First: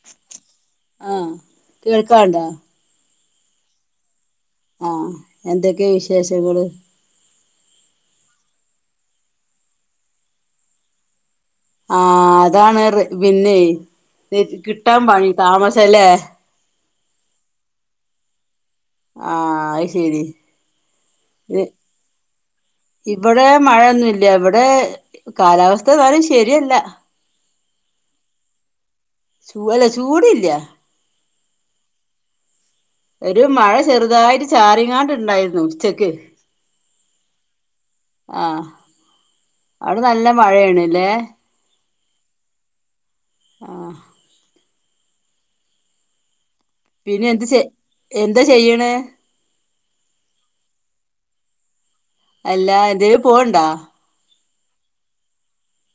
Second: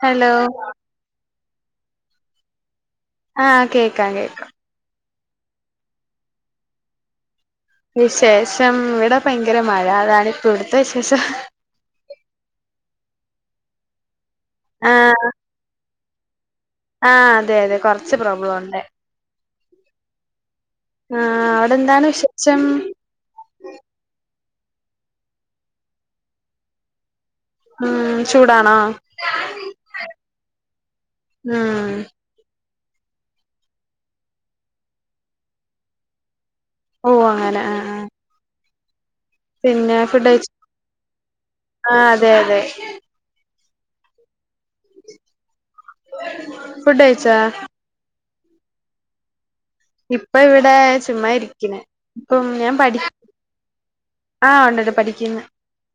Hello ആഹ് കേൾക്കാണ്ടാ ആഹ് കേക്കാം കേക്കാം ആഹ് എന്തൊക്ക്യ വിശേഷങ്ങള് വിശേഷം ഇവിടെ ഭയങ്കര മഴ അതാണ് ഇപ്പ ഇവിടുത്ത വിശേഷം ആ അതാണ് പിന്നെയ് കിട്ടാ പണി താമസല്ലേ ആ അതെ അതെ കൊറച്ച് പ്രോബ്ലം ഉണ്ട് ആ അ ശരി ആഹ് അവിടെ എന്താണ് വിശേഷം ഇവിടെ മഴയൊന്നുല്ല ഇവ വടെ കാലാവസ്ഥ എന്നാലും ശരിയല്ല ഉം ചൂടാണോ? ചൂ അല്ല ചൂടില്ല ഉം ഒരു മഴ ചെറുതായിട്ട് ചാറിങ്ങാണ്ട് ണ്ടായിരുന്നു ഉച്ചക്ക് ഓ അങ്ങനെ ആഹ് ആഹ് ആഹ് അവിടെ നല്ല മഴേണ്ല്ലേ ആ അതെ അതെ ആഹ് പിന്നെ ഫുഡയിച്ചോ? എന്ത് ചെ എന്താ ചെയ്യ്ണേ? ഇപ്പൊ ഇവിടെ ചുമ്മാ ഇരിക്കിണ്. അല്ലാ എന്തേനും പോവ്ണ്ടോ? ആഹ് ഒണ്ട് ഒണ്ട് പഠിക്ക്ന്ന്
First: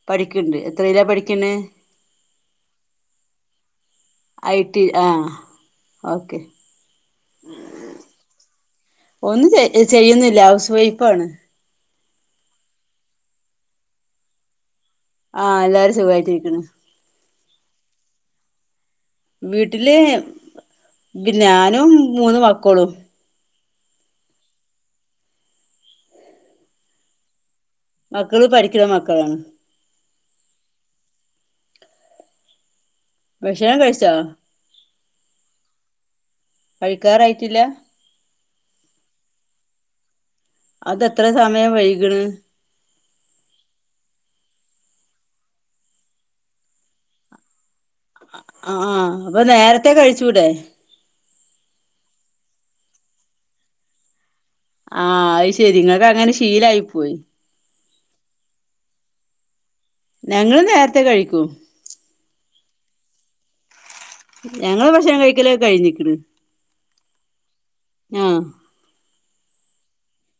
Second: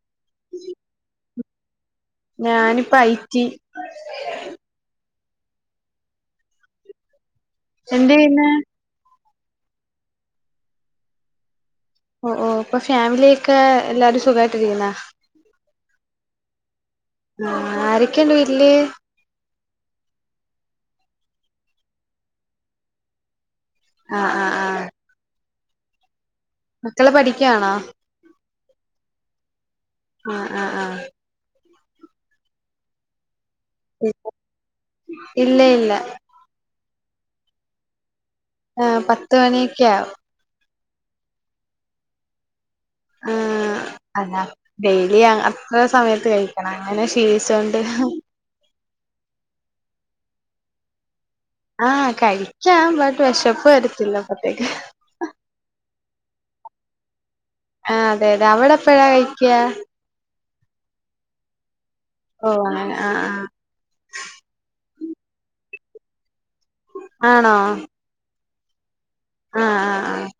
പഠിക്ക്ണ്ട് എത്രയിലാ പഠിക് ക്ക്ണേ ഞാനിപ്പ ഐ റ്റി ഐ ടി ആഹ് ഓക്കെ എന്ത് ചെയ്യ്ന്നേ ഒന്നും ചെയ്യു ചെയ്യുന്നില്ല ഹൗസ് വൈഫാണ് ഓ ഓ ഇപ്പൊ ഫാമിലിയൊക്കെ എല്ലാരും സുഖയിട്ടിരിക്കുന്നോ ആഹ് എല്ലാരും സുഖമായിട്ടിരിക്കണ് ആ ആരൊക്കെയുണ്ട് വീട്ട്ല് വീട്ടില് ഞാനും മൂന്ന് മക്കളും ആഹ് ആഹ് ആഹ് മക്കള് പഠിക്കയാണോ മക്കള് പഠിക്കുന്ന മക്കളാണ് അ ഹ് ആ ഹ് ആഹ് ഭക്ഷണം കഴിച്ചോ ഇല്ല ഇല്ല കഴിക്കാറായിട്ടില്ലാ ആ പത്ത് മണിയൊക്ക ആവും അത് എത്ര സമയം വൈക്ണ് ആ അല്ല ഡെയിലി അത്ര സമയത്ത് കഴിക്കണം അങ്ങനെ ശീലിച്ചൊണ്ട് ആ അപ്പാ നേരത്തെേ കഴിച്ചൂടെ ആഹ് കഴിക്കാം ബട്ട് വിശപ്പ് വരത്തില്ല അപ്പത്തേക്ക് ആഹ് അയ്ശെരി ങ്ങക്കങ്ങനെ ശീലായ് പോയ് ആഹ് അതെ അതെ അവടെ എപ്പഴാ കഴിക്ക്യാ? ഞങ്ങള് നേര്ത്തെ കഴിക്കും ഓഹ് അങ്ങനെ ആഹ് ആഹ് ഞങ്ങള് ഭക്ഷണം കഴിക്കലൊക്കെ കഴിഞ്ഞിക്ക്ണ് ആണോ ആഹ് ആഹ് ആഹ് ആഹ്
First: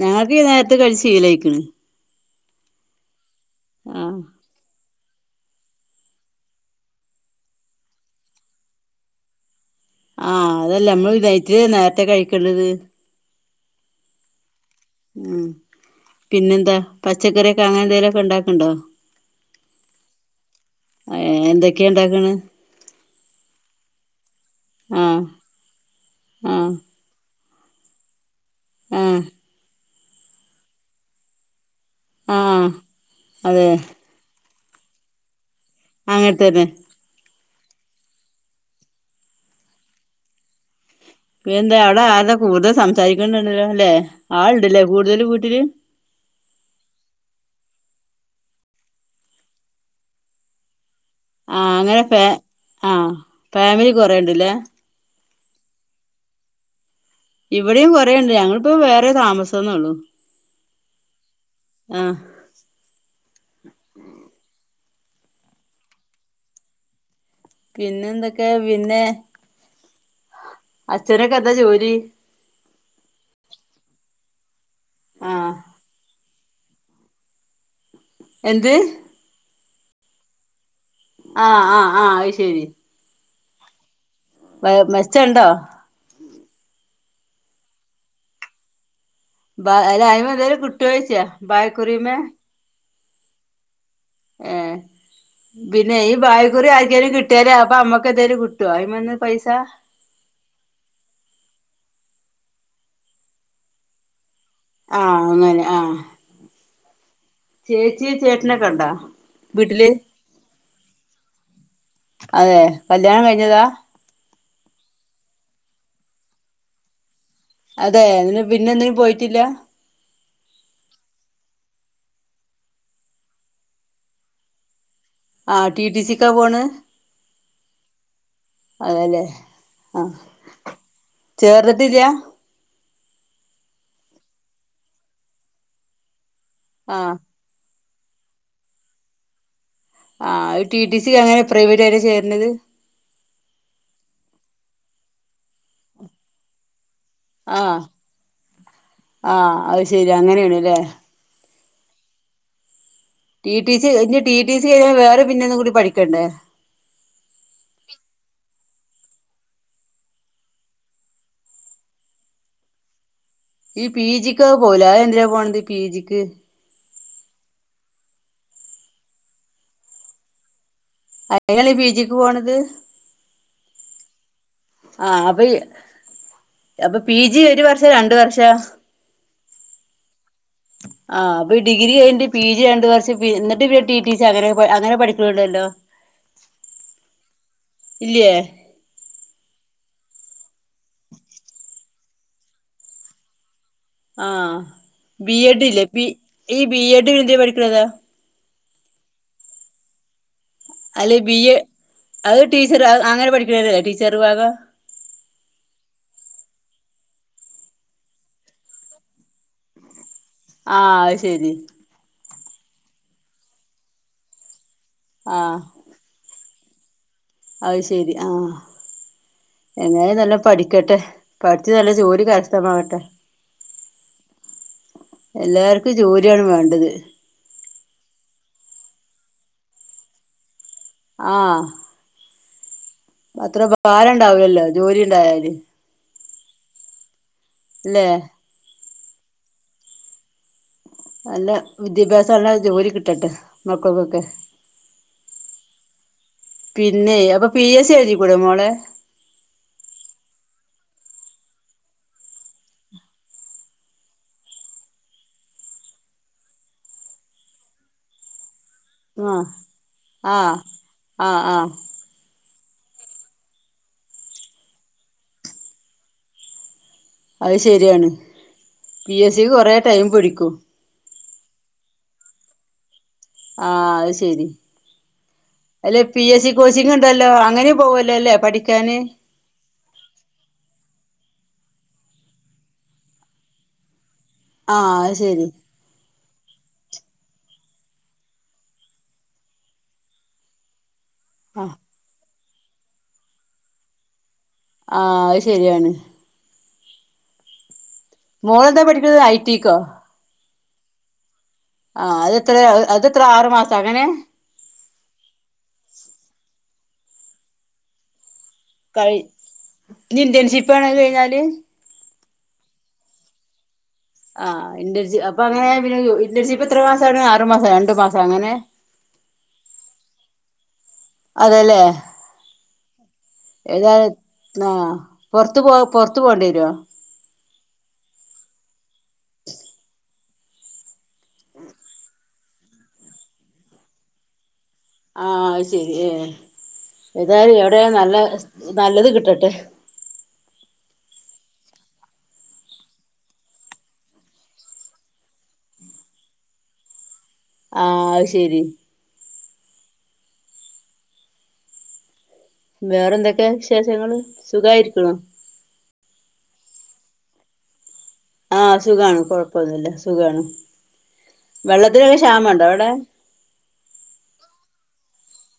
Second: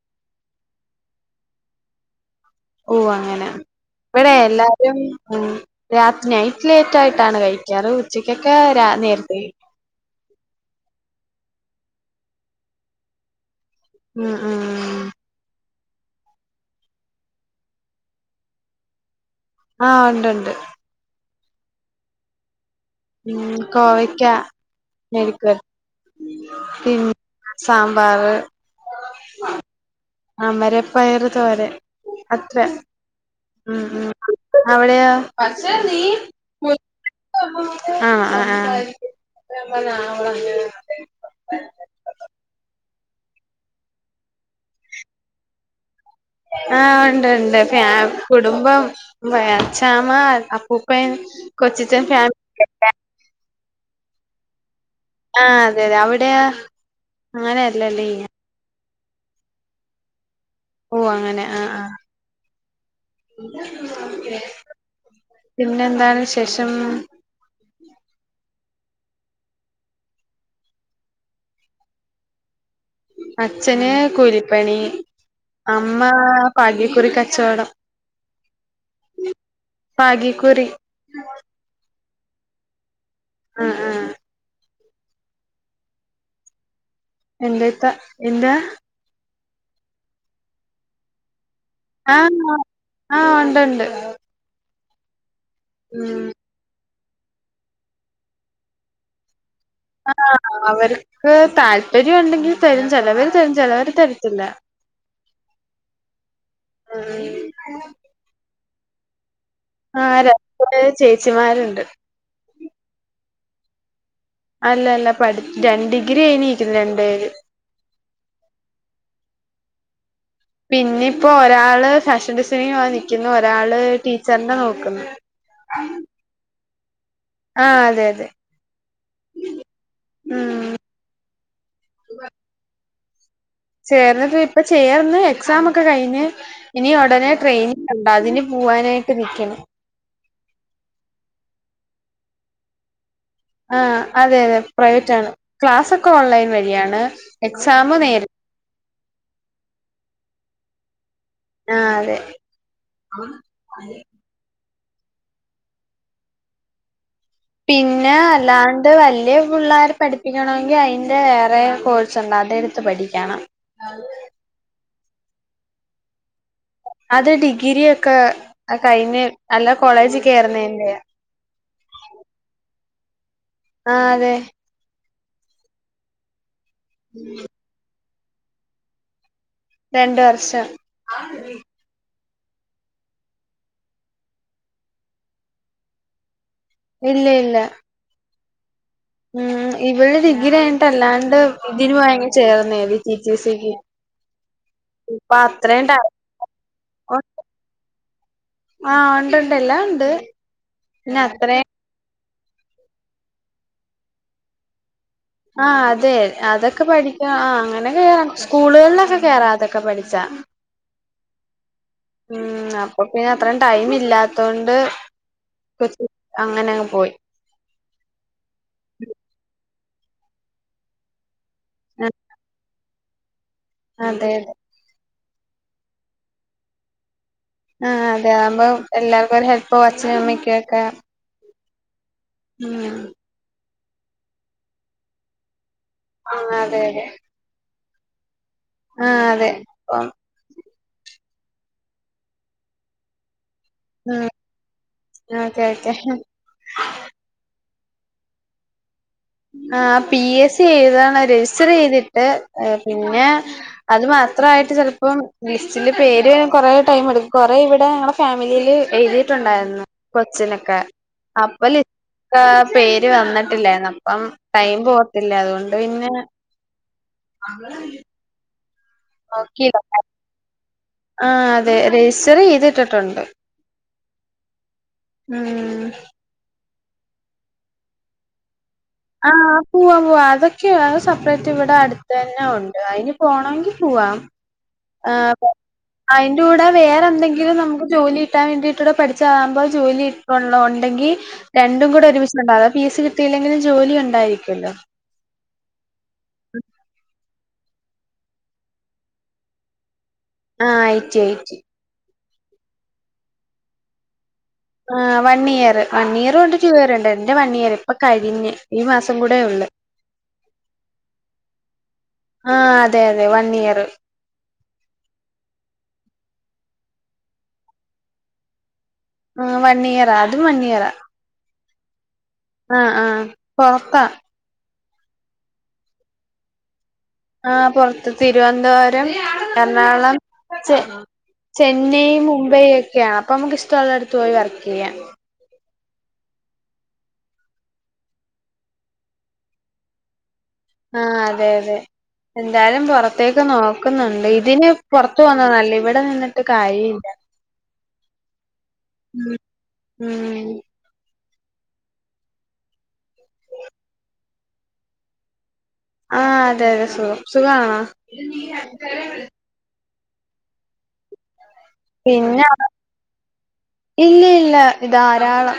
ഞങ്ങക്ക് ഈ നേര്ത്ത് കഴിച്ച് ശീലായ്ക്ക്ണ് ഓഹ് അങ്ങനെ ഇവ്ടെ എല്ലാ രാത്രി നൈറ്റ് ലേറ്റായ്ട്ടാണ് കഴിക്കാ അത് ഉച്ചക്കെത്തെ രാ നേര്ത്തെഴിക്കും ആഹ് അതല്ല അമ്മള് നൈട്ട്ല് നേര്ത്തെ കയ്ക്കണ്ടത് ആഹ് ആഹ് ഉം പിന്നെന്താ പച്ചക്കറിയൊക്കെ അങ്ങനെ എന്തേലാെക്കെണ്ടാക്ക്ണ്ടോ? ആഹ് ഉണ്ട് ഉണ്ട് ഏ എന്തൊക്കെയാ ഉണ്ടാക്കണ് ഉ ആഹ് കോവക്കിക്ക പി സാമ്പാർ ആഹ ആ മരപ്പയറ് തോരൻ അത്ര ആഹ് അതെ അവിടെയാ അസ നീ അങ്ങനെ തന്നെ ആഹ ആ ആഹ സഹക്കണ്ടണ്ടല്ലോ അല്ലെ ആളുണ്ടല്ലേ കൂടുതല് വീട്ടില് ആ് ഉണ്ട്ണ്ട് കുടുംബം അച്ചാമ്മ അപ്പൂ ആഹ അങ്ങനെ പേ ആഹ ഫാമിലി കൊറേണ്ട്ല്ലേ ആഹ അതെതെ അവിടെയാ ഇവിടെയും അങ്ങനെയല്ലല്ലേ കുറേുണ്ട് ഞങ്ങളിപ്പോ വേറെ താമസംന്നേള്ളു ഓ അങ്ങനെ ആഹ ആഹ പിന്നെ എന്താണ് ശേഷം പിന്നെ എന്തൊക്കെ പിന്നെ അഛനൊക്കെ എന്താ ജോലി അച്ഛനേ കോലിട്ട പണി ആഹ് അമ്മ ഭാഗ്യക്കുറി കച്ചവടം എന്ന്ത് ഭാഗ്യ കുറി ആഹ ആഹ് ആഹ് അത് ശരി ആഹ ആഹ [unintelligible] മെച്ച ഉണ്ടോ എന്ത ഇത്ത എന്താ ബ അല്ല അയ്മ എന്തോലും കിട്ടോയ്ച്ചയ ബായ് കുറിമെ ആഹ് ഉണ്ട് ഉണ്ട് എഹ് പിന്നെ ഉം ബായ്ഗുറി ആയി [unintelligible] കിട്ടിയാലേ അപ്പൊ ഞമ്മക്ക് എന്തേലും കിട്ടോ അയിൻമെന്ന് പൈസ ആഹ് അവര്ക്ക് താല്പര്യം ഉണ്ടെങ്കിൽ തരും ചെലവര് തരും ചെലവര് തരത്തില്ലാ ആഹ് അങ്ങനെ ആഹ് ചേച്ച്യേ ചേട്ട്ന ക്കെണ്ടാ ബ്ട്ട്ല് കുറേ ചേച്ചിമാര്ണ്ട് അതെ. കല്യാണം കഴിഞ്ഞതാ? അല്ലല്ല പഠി രണ്ട് ഡിഗ്രി കഴിഞ്ഞിക്കുന്നു രണ്ട് പേര്. അതെ. നില് പിന്നെ എന്തിനും പോയിട്ടില്ല. പിന്നെ ഇപ്പോ ഒരാള് ഫാഷൻ ഡിസൈനിങ് പോവാൻ നിക്കുന്നു, ഒരാള് ടീച്ചറിന്റെ നോക്കുന്ന്. ആഹ് ടി ടി സി ക്കാ പോണ്? ആ അതെ അതെ അതെല്ലേ. ആഹ് ഉം ചേർന്നിട്ടില്ല്യാ? ചേർന്നത് ഇപ്പൊ ചേർന്ന് എക്സാം ഒക്കെ കഴിഞ്ഞ്. ഇനി ആഹ് ഉടനെ ട്രെയിനി ങ്ണ്ട് അതിന് പൂവാനായിട്ട് നിക്ക്യാണ്. ആഹ് അത് ടി ടി സിക്ക് എങ്ങനെ പ്രൈവറ്റ് ആയിട്ടാ ചേര്നത്. ആഹ് അതെ അതെ പ്രൈവറ്റ് ആണ്. ക്ലാസ്സൊക്കെ ഓൺലൈൻ വഴിയാണ്. ആഹ് എക്സാം നേരി ആഹ് അത് ശരിയാ അങ്ങനെണ് ലേ. ആഹ് അതെ. ടി ടി സി ഇഞ് ടി ടി സി ചെയ്യാൻ വേറെ പിന്നൊന്നും കൂടി പഠിക്കണ്ടേ? പിന്നെ അല്ലാണ്ട് വലിയ പിള്ളേരെ പഠിപ്പിക്കണമെങ്കി അയിന്റെ വേറെയും കോഴ്സുണ്ട് അത് എടുത്ത് പഠിക്കണം. ഈ പീ ജിക്ക് ഒക്കെ പോവൂലേ അത് എ ന്തിനാ പോണത് ഈ പീ ജിക്ക്? അത് ഡിഗ്രി ഒക്കെ കഴിഞ്ഞ് അല്ല കോളേജിൽ കേറുന്നേന്റെയാ. അയിനാണീ പി ജിക്ക് പോണത് ആഹ് അതെ ആഹ് അപ്പയ് അപ്പൊ പി ജി ഒരു വർഷോ രണ്ട് വർ ഷവോ രണ്ട് വർഷം ആഹ് അപ്പോ ഡിഗ്രി കയിഞ്ഞിട്ട് പി ജി രണ്ട് വർഷം എന്നിട്ട് പിന്നെ ടി ടി സി അങ്ങനെ അങ്ങനെ പഠിക്കുന്നുണ്ടല്ലോ ഇല്ല ഇല്ല ഉം ഇവള് ഡിഗ്രി കഴിഞ്ഞിട്ട് അല്ലാണ്ട് ഇതിന്‌ പോയി അങ്ങ് ചേർന്നേ ടി ടി സിക്ക് ആഹ് ഇപ്പൊ ബി എഡ് ഇല്ലേ അത്രയും ടൈ ബി ഈ ബി എഡ് ഹിന്ദി പഠിക്കണതാ ആഹ് ഉണ്ട് ഉണ്ട് എല്ലാം ഉണ്ട് അല്ലെ പിന്നെ ബി എ അത്രയും അത് ടീച്ചർ അങ്ങനെ പഠിക്കണല്ലേ ടീച്ചർ വിഭാഗം ആഹ അതെ അതൊക്കെ പഠിച്ചാ ആ അങ്ങനെ കേറാം സ്കൂളുകളിലൊക്കെ കേറാ അതൊക്കെ പഠിച്ചാ ആഹ ശരി ഉം അപ്പൊ പിന്നെ അത്രയും ടൈം ഇല്ലാത്ത കൊണ്ട് ആഹ അങ്ങനെ അങ്ങ് പോയി ആയി ശരി ആഹ എങ്ങാനും നല്ല പഠിക്കട്ടെ പഠിച്ച് നല്ല ആഹ് ജോലി കാര്സ്ഥമാക്ക് ത്ത അതെ അതെ എല്ലാർക്കും ജോലിയാണ് വേണ്ടത് ആഹ അതെ ആകുമ്പോ എല്ലാർക്കും ഒരു ഹെല്പ് അച്ഛാനു അമ്മക്കൊക്കെ ആ ഉം കാലണ്ടാവല്ലോ ജോലി ഉണ്ടായാല് ആഹ അതെതെ ഇല്ലേ ആഹ അതെ ഇപ്പം നല്ല വിദ്യാഭ്യാസള്ള ജോലി കിട്ടട്ടെ നോക്കകെക്കെ ഉം ഓക്കെ ഓക്കെ പിന്നെ അപ്പൊ പി എസ് സി എഴുതിക്കൂട മോളെ ആ പി എസ് സി എഴുതാണ് രജിസ്റ്റർ ചെയ്തിട്ട് പിന്നെ അത് മാത്രമായിട്ട് ചിലപ്പം ലിസ്റ്റില് പേരു കൊറെ ടൈം എടുക്കും കൊറെ ഇവിടെ ഞങ്ങള ഫാമിലിയില് ആഹ് എഴുതിയിട്ടുണ്ടായിരുന്നു ആഹ് കൊച്ചിനൊക്കെ ആഹ് ആഹ് അപ്പലിസ്റ്റ് പേര് വന്നിട്ടില്ലായിന്ന് അപ്പം ടൈം പോവത്തില്ലേ അതുകൊണ്ട് പിന്നെ അത് ശരിയാണ് പി എസ് സി ക്ക് കൊറേ ടൈം പിടിക്കും ആ അതെ രജിസ്റ്റർ ചെയ്തിട്ടിട്ടുണ്ട് ആഹ അത് ശരി ഉം കോച്ചിങ്ങ് ഉണ്ടല്ലോ അങ്ങനെ പോവല്ലോ അല്ലേ പഠി- ക്കാനെ പൂവാം പൂവാ അതൊക്കെയ അത് സപ്രേറ്റ് ഇവിടെ അടുത്ത് തന്നെ ഒണ്ട് അതിന് പോണോങ്കി പോവാം അത് ആഹ് പ ശരി അയ്ന്റെ കൂടെ വേറെന്തെങ്കിലും നമുക്ക് ജോലി കിട്ടാൻ വേണ്ടിട്ടുടെ പഠിച്ചതാകുമ്പോ ജോലി ഒള്ള ഒണ്ടെങ്കി ആഹ് രണ്ടും കൂടെ ഒരുമിച് ന്ന് ഉണ്ടാക്കും അത് പി എസ് സി കിട്ടിയില്ലെങ്കിൽ ജോലി ഒണ്ടായി ആഹ് അത് ശരിയാണ് മോളെന്താ പഠിക്കുന്നത് ഐ റ്റി ക്കോ ആഹ് ഐറ്റി ഐറ്റി ആ അത് എത്രയാ അതെത്ര ആറ് മാസ അങ്ങനെ ആഹ് വൺ ഇയർ വൺ ഇയറും ഉണ്ട് ടു ഇയറും ഉണ്ട് എന്റെ വൺ ഇയറ് ഇപ്പം കയിഞ്ഞ് കഴി ഇനി ഇന്റേൺഷിപ്പാണ് അത് കഴിഞ്ഞാല് ആഹ് അതെ അതെ വൺ ഇയറ് ആ ഇന്റൺഷി അപ്പൊ അങ്ങനെ പിന്ന രു ഇന്റൺഷിപ്പ് എത്ര മാസാണ് ആറു മാസാ രണ്ടു മാസാ അങ്ങനെ ആ വൺ ഇയറാ അതെലെ ആ ആ പൊറത്താ പൊറത്തു പോ പൊറത്തു പോകേണ്ടി വരു ആ പൊറത്ത് തിരുവന്തോരം എർണാകുളം ചെ ചെന്നൈയും മുംബൈയും ഒക്കെയാണ് അപ്പൊ നമുക്ക് ഇഷ്ടോള്ളട്ത്ത് പോയി വർക് ആ അയ് ശരി ശരി ഏ ഏതായാലും എവിടെ നല്ല സ് നല്ലത് കിട്ടട്ടെ ആ അതെ അതെ എന്തായാലും പൊറത്തേക്ക് നോക്കുന്നുണ്ട് ഇതിന് പൊറത്ത് പോകുന്ന നല്ലേ ഇവിടെ നിന്നിട്ട് കാര്യ ഇല്ല ആ അയ് ശരി ഉം വേറെ എന്തൊക്കെ വിശേഷങ്ങള് സുഖായിരിക്ക്ണോ ആ അതെ അതെ സുഖം സുഖാണേ ആ സുഖാണ് കൊഴപ്പോന്നുല്ല സുഖാണ് വെള്ളത്തിനൊക്കെ പിന്നെ ക്ഷാമണ്ടോ അവിടെ ഇല്ല ഇല്ല ധാരാളം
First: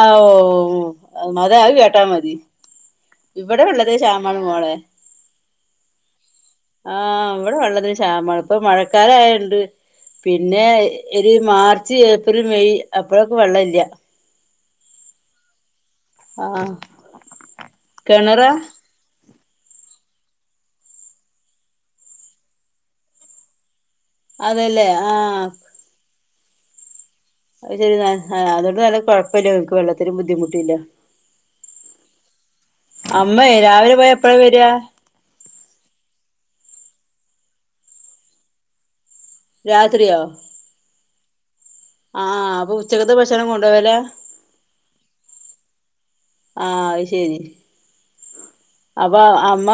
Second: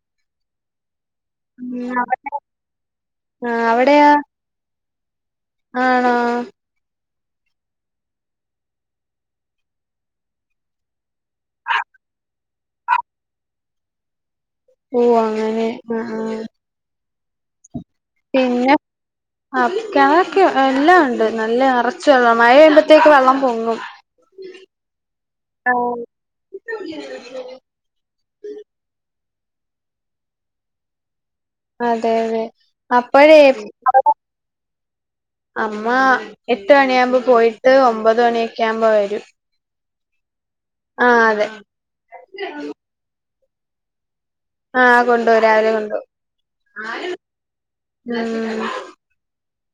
അ ഓഹ് മ്മത് ഉം കേട്ടാ അവിടെ മതി ഇവിടെ ആഹ് വെള്ളത്തിന്‌ അവിടെയാ ശാമാണ് മോളെ ആണോ ആഹ് അവിടെ വെള്ളത്തിന് ക്ഷാമാണ് ഇപ്പൊ മഴക്കാലയോണ്ട് പിന്നെ ഒരു മാർച്ച്, ഏപ്രിൽ, മെയ് അപ്പഴൊക്ക് വെള്ളവില്യ ഓഹ് അങ്ങനെ ആ ആഹ് കെണറാ ആ കെണറൊക്കെ എല്ലാം ഒണ്ട് നല്ല നെറച്ച് വെള്ള മഴയെയുമ്പത്തേക്ക് വെള്ളം പൊങ്ങും അതെലേ ആഹ് ആഹ് [unintelligible] ങ്ങക്ക് വെള്ളത്തിന് ബുദ്ധിമുട്ടില്ല അതെ അതെ അപ്പഴേ അമ്മേ രാവിലെ പോയ എപ്പഴാ വരിക അമ്മ എട്ട് മണിയാകുമ്പോ പോയിട്ട് ഒമ്പത് മണിയൊക്കെ ആവുമ്പോ വരും രാത്രിയോ ആ അതെ ആഹ് അപ്പൊ ഉച്ചകത്തെ ഭ ക്ഷണം കൊണ്ടോവലാ ആഹ് കൊണ്ടോവും രാവിലെ കൊണ്ടോവും ആ അത് ശരി ഉം അപ്പൊ അമ്മ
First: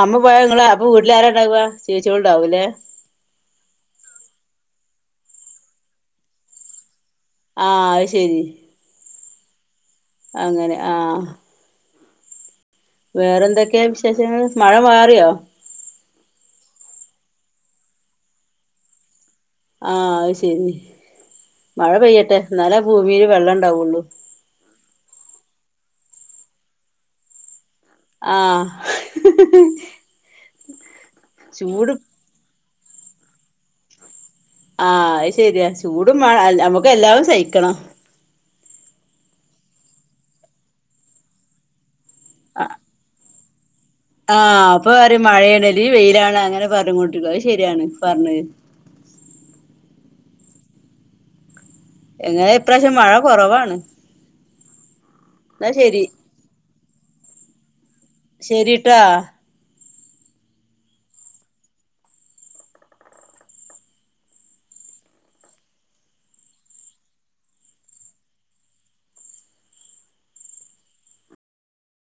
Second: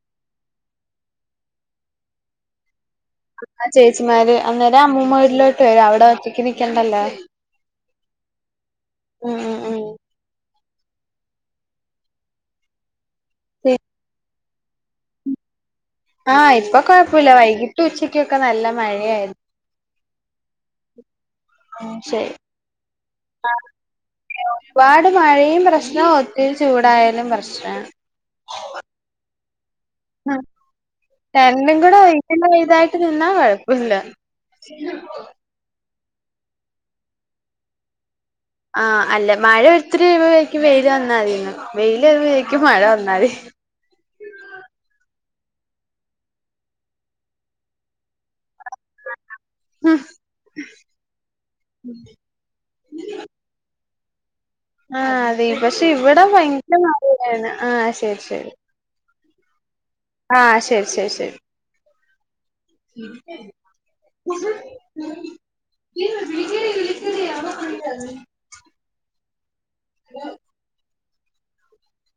അമ്മ പോയ ങ്ങള് അപ്പ വീട്ടിലാരാണ്ടാവാ ചേച്ചികള് ണ്ടാവൂലേ അ ചേച്ചിമാര് അന്നേരം അമ്മൂമ്മ വീട്ടിലോട്ട് വരും അവിടെ ഒറ്റയ്ക്ക് നിക്കണ്ടല്ലോ ആഹ് അത് ശരി ഉം ഉം ഉം അങ്ങനെ ആ പി വേറെന്തൊക്കെയാ വിശേഷങ്ങൾ മഴ മാറിയോ ആ ഇപ്പൊ കൊഴപ്പല്ല വൈകിട്ട് ഉച്ചക്കൊക്കെ നല്ല മഴയായിരുന്നു ആഹ് അത് ശരി മഴ ഉം ശരി പെയ്യട്ടെ ന്നാലെ ഭൂമിൽ വെള്ളം ആ ഇണ്ടാവുള്ളു ഞാ ഒത്തിരി ചൂടായാലും പ്രശ്നാ ആഹ് ആ കരണ്ടും ചൂട് കൂടെ ഒഴുക്കിൻ്റെ മീതായി നിന്നാ കുഴപ്പല്ല ആ അത് ശരിയാ ചൂടും വേണം നമുക്ക് എല്ലാതും സഹിക്കണം ആ അല്ല മഴ ഒത്തിരി പെയ്യുമ്പഴേക്കും വെയില് വന്നാ മതിന്ന് വെയി എ വേക്കും മഴ വന്നാ മതി ആ അപ്പൊ പറയും മഴയാണല് വെയിലാണ് അങ്ങനെ പറഞ്ഞു കൊണ്ടിരിക്കും അത് ശരിയാണ് പറഞ്ഞത്. ആ എങ്ങനെ ഇപ്രാവശ്യം മഴ കുറവാണ് ആ അതെ എന്നാ പക്ഷെ ശരി ഇവിടെ ഭയ [unintelligible] ഒന്നും അറീലന്ന ആശ ശരിട്ടാ ആഹ് ശരി ശരി ശരി ശരി ഹലോ